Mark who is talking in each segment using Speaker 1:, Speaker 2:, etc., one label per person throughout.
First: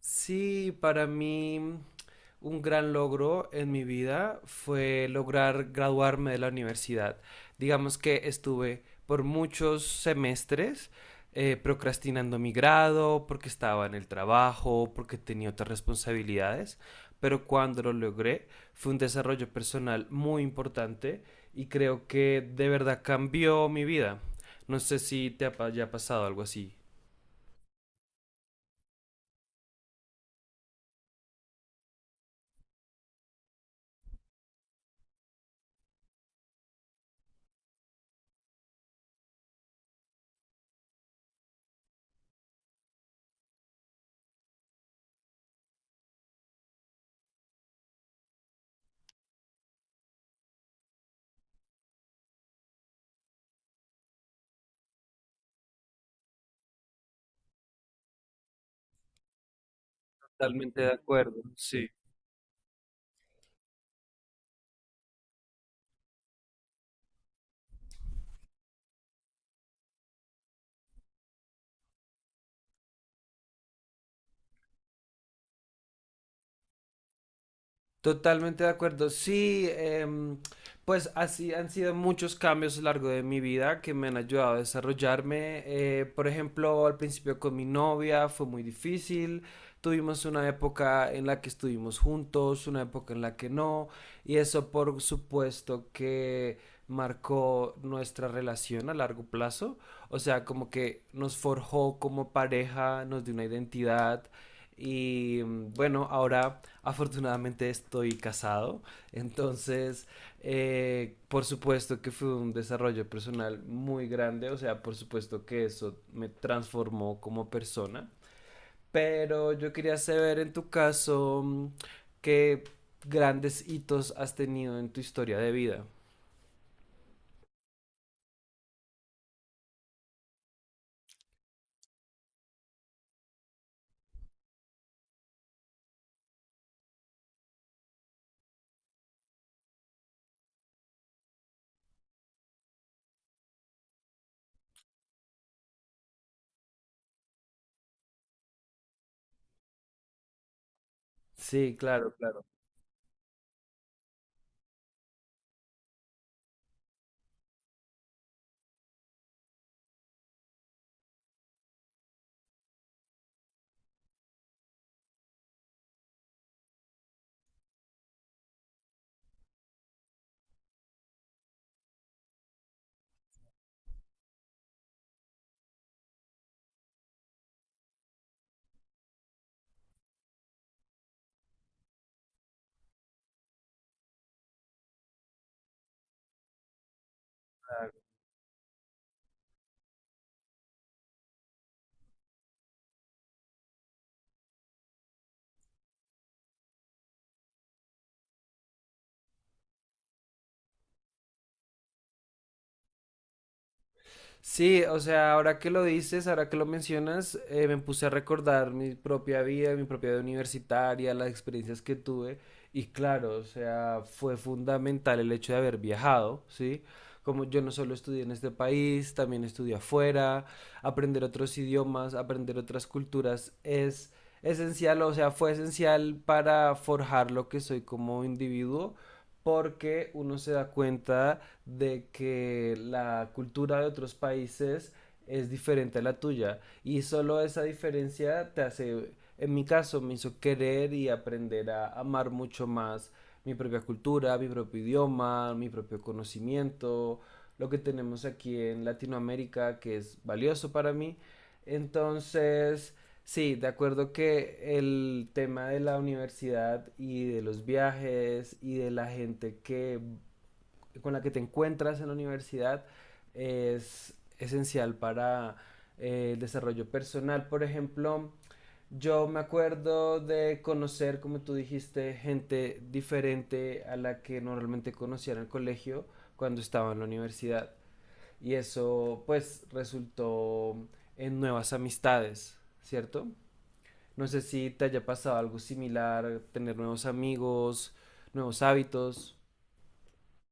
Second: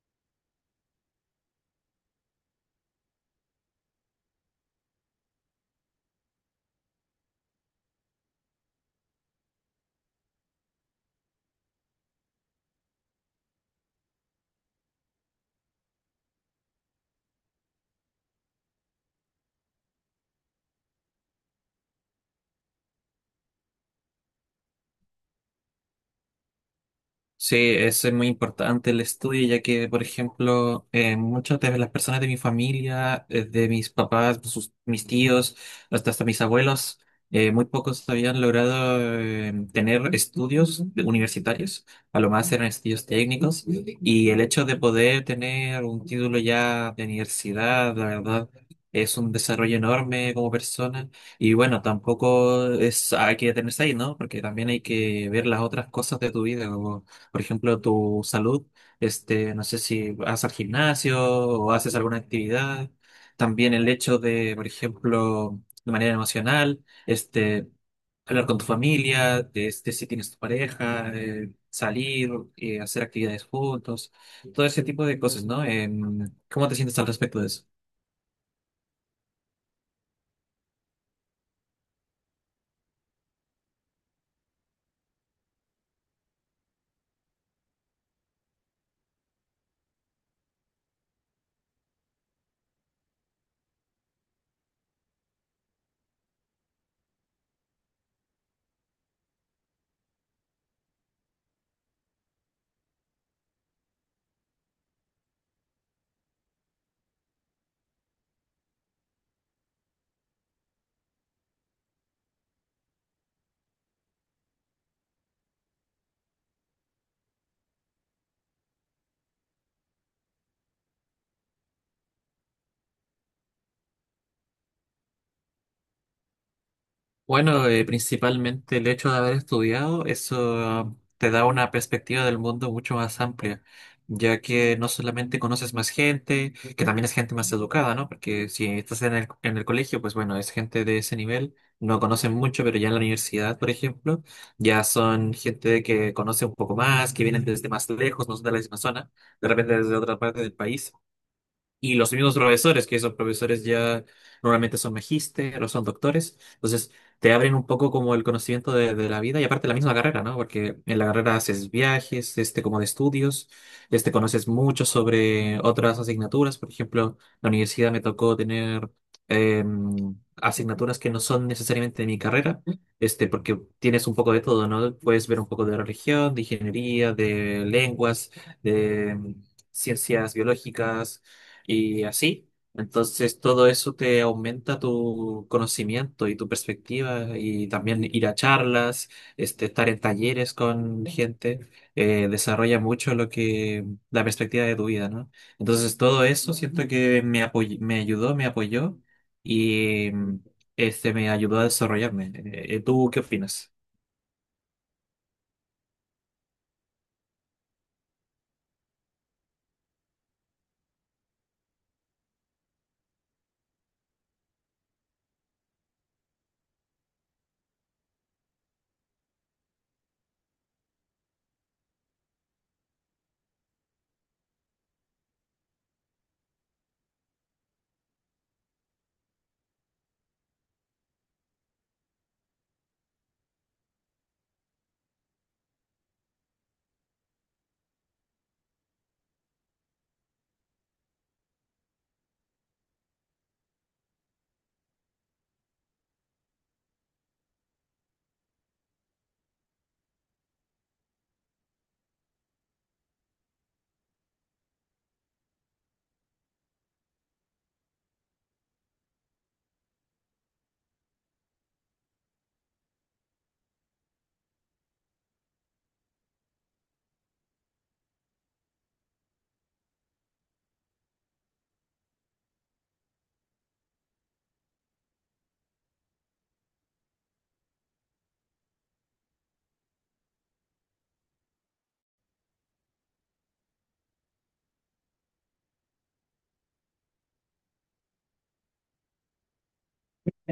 Speaker 1: Sí, para mí un gran logro en mi vida fue lograr graduarme de la universidad. Digamos que estuve por muchos semestres procrastinando mi grado porque estaba en el trabajo, porque tenía otras responsabilidades, pero cuando lo logré fue un desarrollo personal muy importante y creo que de verdad cambió mi vida. No sé si haya pasado algo así.
Speaker 2: Sí, eso es muy importante el estudio, ya que, por ejemplo, muchas de las personas de mi familia, de mis papás, mis tíos, hasta mis abuelos, muy pocos habían logrado tener estudios universitarios, a lo más eran estudios técnicos, y el hecho de poder tener un título ya de universidad, la verdad, es un desarrollo enorme como persona. Y bueno, tampoco es, hay que detenerse ahí, ¿no? Porque también hay que ver las otras cosas de tu vida, como por ejemplo, tu salud, no sé si vas al
Speaker 1: Totalmente de
Speaker 2: gimnasio
Speaker 1: acuerdo,
Speaker 2: o
Speaker 1: sí.
Speaker 2: haces alguna actividad, también el hecho de, por ejemplo, de manera emocional, hablar con tu familia, de, si tienes tu pareja, salir, hacer actividades juntos, todo ese tipo de cosas, ¿no? ¿Cómo te sientes al respecto de eso?
Speaker 1: Totalmente de acuerdo. Sí, pues así han sido muchos cambios a lo largo de mi vida que me han ayudado a desarrollarme. Por ejemplo, al principio con mi novia fue muy difícil. Tuvimos una época en la que estuvimos juntos, una época en la que no. Y eso por supuesto que marcó nuestra relación a largo plazo. O sea, como que nos forjó como pareja, nos dio una identidad. Y bueno, ahora... Afortunadamente estoy casado, entonces por supuesto que fue un desarrollo personal muy grande, o sea, por supuesto que eso me transformó como persona, pero yo quería saber en tu caso qué grandes hitos has tenido en tu historia de vida.
Speaker 2: Bueno, principalmente el hecho de haber estudiado, eso te da una perspectiva del mundo mucho más amplia, ya que no solamente conoces más gente, que también es gente más educada, ¿no? Porque si estás en el colegio, pues bueno, es gente de ese nivel, no conocen mucho, pero ya en la universidad, por ejemplo, ya son gente que conoce un poco más, que vienen desde más lejos, no son de la misma zona, de repente desde otra parte del país.
Speaker 1: Sí,
Speaker 2: Y los
Speaker 1: claro,
Speaker 2: mismos
Speaker 1: claro.
Speaker 2: profesores, que esos profesores ya normalmente son magíster o son doctores, entonces te abren un poco como el conocimiento de la vida y aparte la misma carrera, ¿no? Porque en la carrera haces viajes, este como de estudios, este conoces mucho sobre otras asignaturas, por ejemplo, la universidad me tocó tener eh, asignaturas que no son necesariamente de mi carrera, este porque tienes un poco de todo, ¿no? Puedes ver un poco de religión, de ingeniería, de lenguas, de ciencias biológicas y así. Entonces todo eso te aumenta tu conocimiento y tu perspectiva y también ir a charlas, este, estar en talleres con gente, desarrolla mucho lo que, la perspectiva de tu vida, ¿no? Entonces todo eso siento que me ayudó, me apoyó y este me ayudó a desarrollarme. ¿Tú qué opinas?
Speaker 1: Sí, o sea, ahora que lo dices, ahora que lo mencionas, me puse a recordar mi propia vida universitaria, las experiencias que tuve. Y claro, o sea, fue fundamental el hecho de haber viajado, ¿sí? Como yo no solo estudié en este país, también estudié afuera, aprender otros idiomas, aprender otras culturas es esencial, o sea, fue esencial para forjar lo que soy como individuo porque uno se da cuenta de que la cultura de otros países es diferente a la tuya y solo esa diferencia te hace, en mi caso, me hizo querer y aprender a amar mucho más mi propia cultura, mi propio idioma, mi propio conocimiento, lo que tenemos aquí en Latinoamérica que es valioso para mí. Entonces, sí, de acuerdo que el tema de la universidad y de los viajes y de la gente que con la que te encuentras en la universidad es esencial para el desarrollo personal. Por ejemplo, yo me acuerdo de conocer, como tú dijiste, gente diferente a la que normalmente conocía en el colegio cuando estaba en la universidad. Y eso pues resultó en nuevas amistades, ¿cierto? No sé si te haya pasado algo similar, tener nuevos amigos, nuevos hábitos.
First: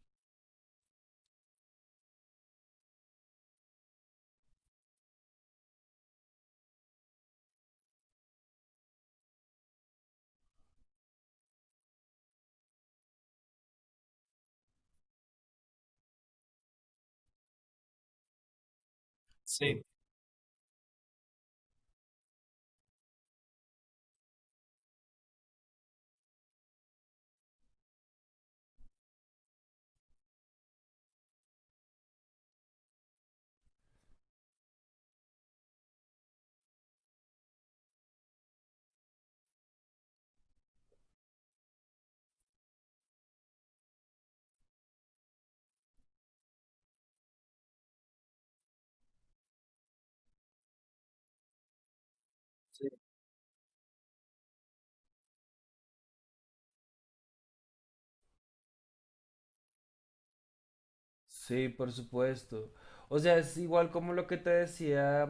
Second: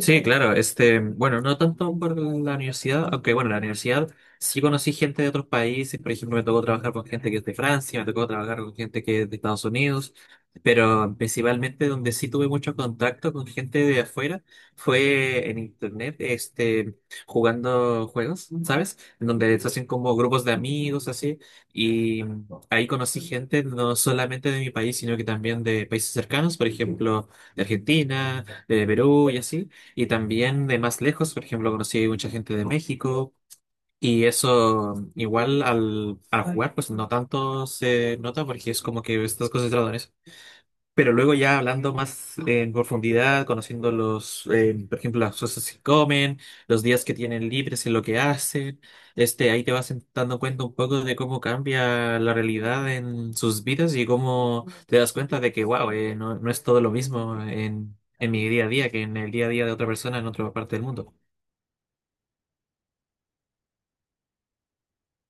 Speaker 2: Sí, claro, este, bueno, no tanto por la universidad, aunque bueno, la universidad sí conocí gente de otros países, por ejemplo, me tocó trabajar con gente que es de Francia, me tocó trabajar con gente que es de Estados Unidos, pero principalmente donde sí tuve mucho contacto con gente de afuera fue en internet, este, jugando juegos, ¿sabes? En donde se hacen como grupos de amigos, así, y ahí conocí gente no solamente de mi país, sino que también de países cercanos, por ejemplo, de Argentina, de Perú y así. Y también de más lejos, por ejemplo, conocí mucha gente de México y eso igual al jugar, pues no tanto se nota porque es como que estás concentrado en eso. Pero luego ya hablando más en profundidad, conociendo los, por ejemplo, las cosas que comen, los días que tienen libres y lo que hacen, este, ahí te vas dando cuenta un poco de cómo cambia la realidad en sus vidas y cómo te das cuenta de que, wow, no, no es todo lo mismo en mi día a día que en el día a día de otra persona en otra parte del mundo.
Speaker 1: Sí, por supuesto. O sea, es igual como lo que te decía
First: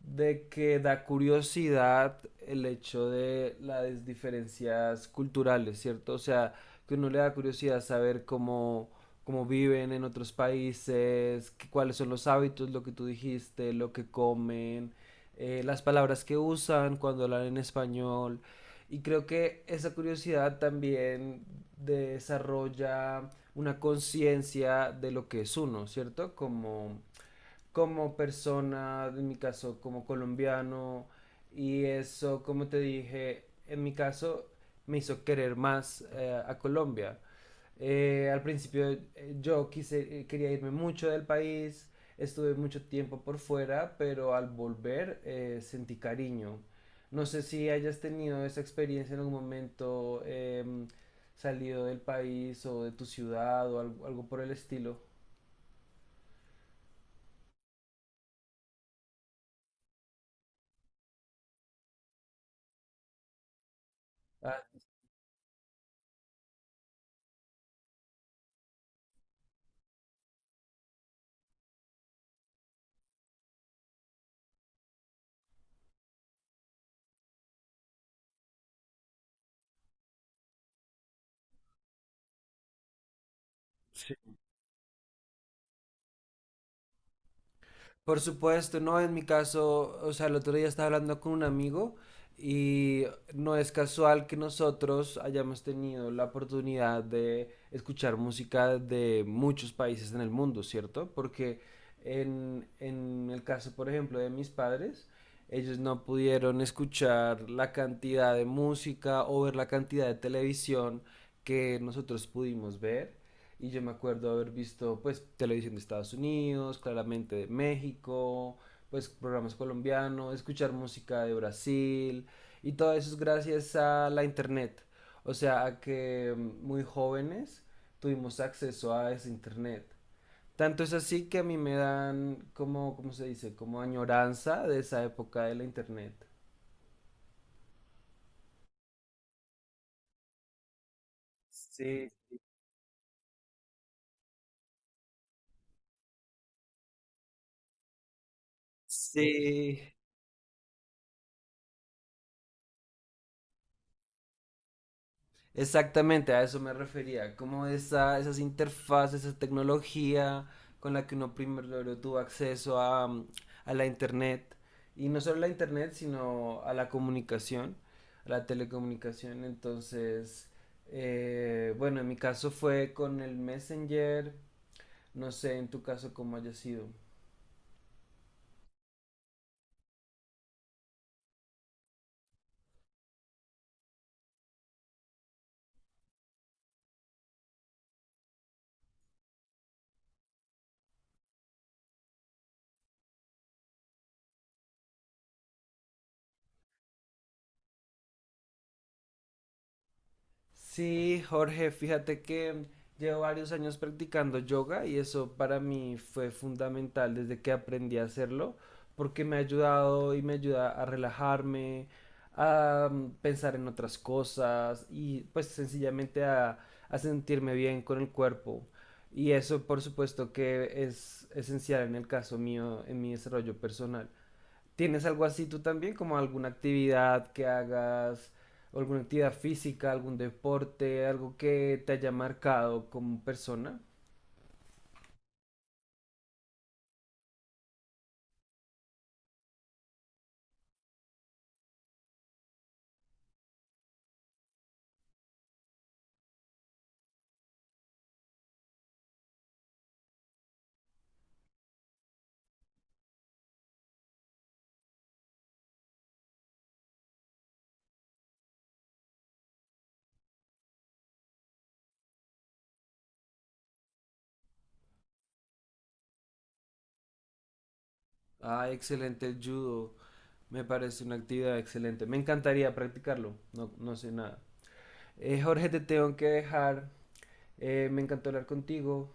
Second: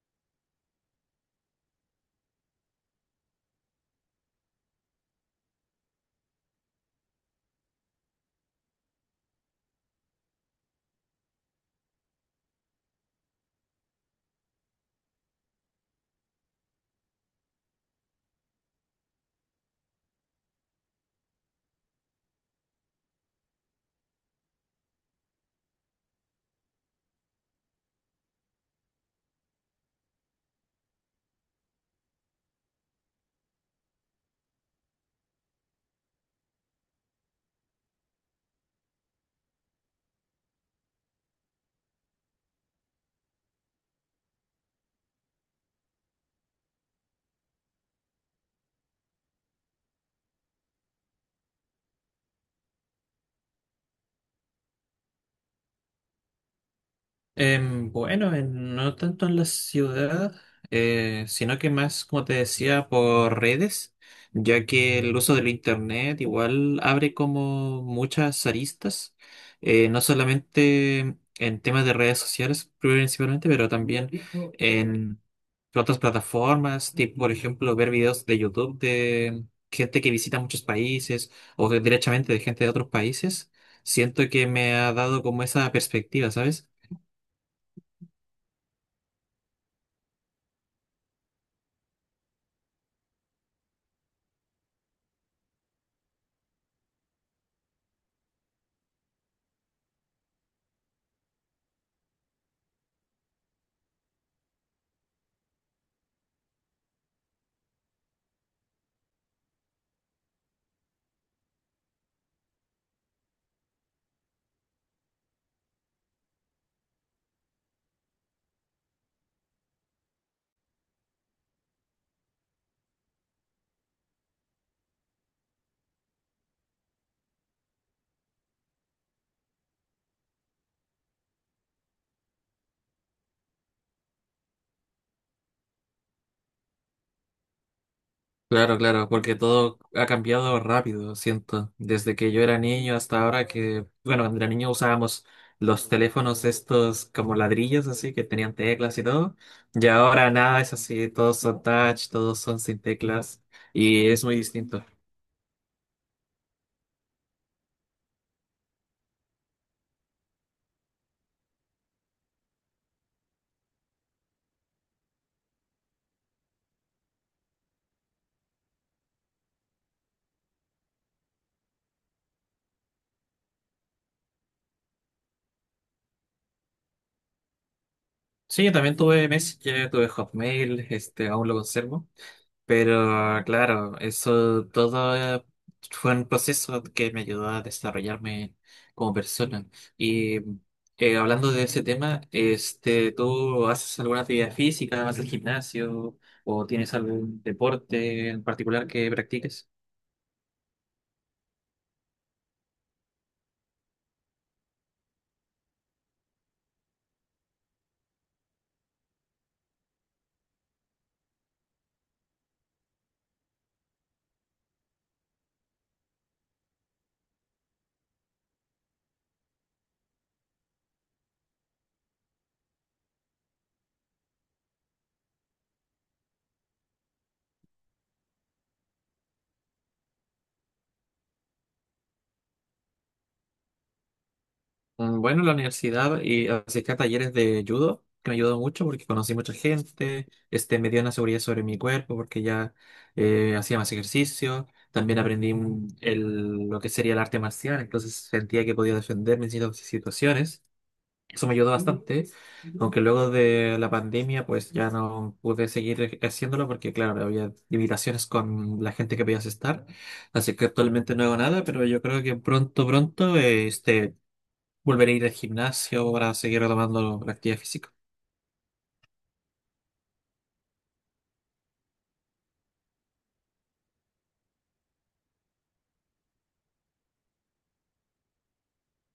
Speaker 1: de que da curiosidad el hecho de las diferencias culturales, ¿cierto? O sea, que uno le da curiosidad saber cómo, cómo viven en otros países, cuáles son los hábitos, lo que tú dijiste, lo que comen, las palabras que usan cuando hablan en español. Y creo que esa curiosidad también desarrolla una conciencia de lo que es uno, ¿cierto? Como, como persona, en mi caso, como colombiano, y eso, como te dije, en mi caso, me hizo querer más a Colombia. Al principio quería irme mucho del país, estuve mucho tiempo por fuera, pero al volver sentí cariño. No sé si hayas tenido esa experiencia en algún momento, salido del país o de tu ciudad o algo, algo por el estilo.
Speaker 2: Bueno, no tanto en la ciudad, sino que más, como te decía, por redes,
Speaker 1: Ah,
Speaker 2: ya que el uso del internet igual abre como muchas aristas, no solamente en temas de redes sociales principalmente, pero también en otras plataformas, tipo por ejemplo ver videos de YouTube de gente que visita muchos países o directamente de gente de otros países. Siento que me ha dado como esa perspectiva, ¿sabes?
Speaker 1: Por supuesto, no, en mi caso, o sea, el otro día estaba hablando con un amigo y no es casual que nosotros hayamos tenido la oportunidad de escuchar música de muchos países en el mundo, ¿cierto? Porque en el caso, por ejemplo, de mis padres, ellos no pudieron escuchar la cantidad de música o ver la cantidad de televisión que nosotros pudimos ver. Y yo me acuerdo haber visto pues televisión de Estados Unidos, claramente de México, pues programas colombianos, escuchar música de Brasil y todo eso es gracias a la internet. O sea, a que muy jóvenes tuvimos acceso a ese internet. Tanto es así que a mí me dan como, ¿cómo se dice? Como añoranza de esa época de la internet.
Speaker 2: Claro, claro, porque todo ha cambiado rápido, siento.
Speaker 1: Sí,
Speaker 2: Desde que yo era niño hasta ahora que, bueno, cuando era niño usábamos los teléfonos estos como ladrillos, así, que tenían teclas y todo. Y
Speaker 1: sí.
Speaker 2: ahora nada es así, todos son touch, todos son sin teclas. Y es muy distinto.
Speaker 1: Exactamente, a eso me refería, como esa, esas interfaces, esa tecnología con la que uno primero tuvo acceso a, a la internet, y no solo a la internet, sino a la comunicación, a la telecomunicación, entonces, bueno, en mi caso fue con el Messenger, no sé en tu caso cómo haya sido.
Speaker 2: Sí, yo también tuve Messenger, tuve Hotmail, este, aún lo conservo. Pero claro, eso todo fue un proceso que me ayudó a desarrollarme como persona. Y hablando de ese tema, este, ¿tú haces alguna actividad física, vas al gimnasio o tienes algún deporte en particular que practiques?
Speaker 1: Sí, Jorge, fíjate que llevo varios años practicando yoga y eso para mí fue fundamental desde que aprendí a hacerlo, porque me ha ayudado y me ayuda a relajarme, a pensar en otras cosas y pues sencillamente a sentirme bien con el cuerpo. Y eso por supuesto que es esencial en el caso mío, en mi desarrollo personal. ¿Tienes algo así tú también? Como alguna actividad que hagas, alguna actividad física, algún deporte, algo que te haya marcado como persona.
Speaker 2: Mm, bueno, la universidad y asistí a talleres de judo, que me ayudó mucho porque conocí mucha gente, este, me dio una seguridad sobre mi cuerpo porque ya hacía más ejercicio, también aprendí lo que sería el arte marcial, entonces sentía que podía defenderme en ciertas situaciones. Eso me ayudó bastante, aunque luego de la pandemia pues ya no pude seguir haciéndolo porque claro, había limitaciones con la gente que podías estar, así que actualmente no hago nada, pero yo creo que pronto, pronto, volver a ir al gimnasio para seguir retomando la actividad física.
Speaker 1: Ah, excelente el judo. Me parece una actividad excelente. Me encantaría practicarlo. No, no sé nada. Jorge, te tengo que dejar. Me encantó hablar contigo.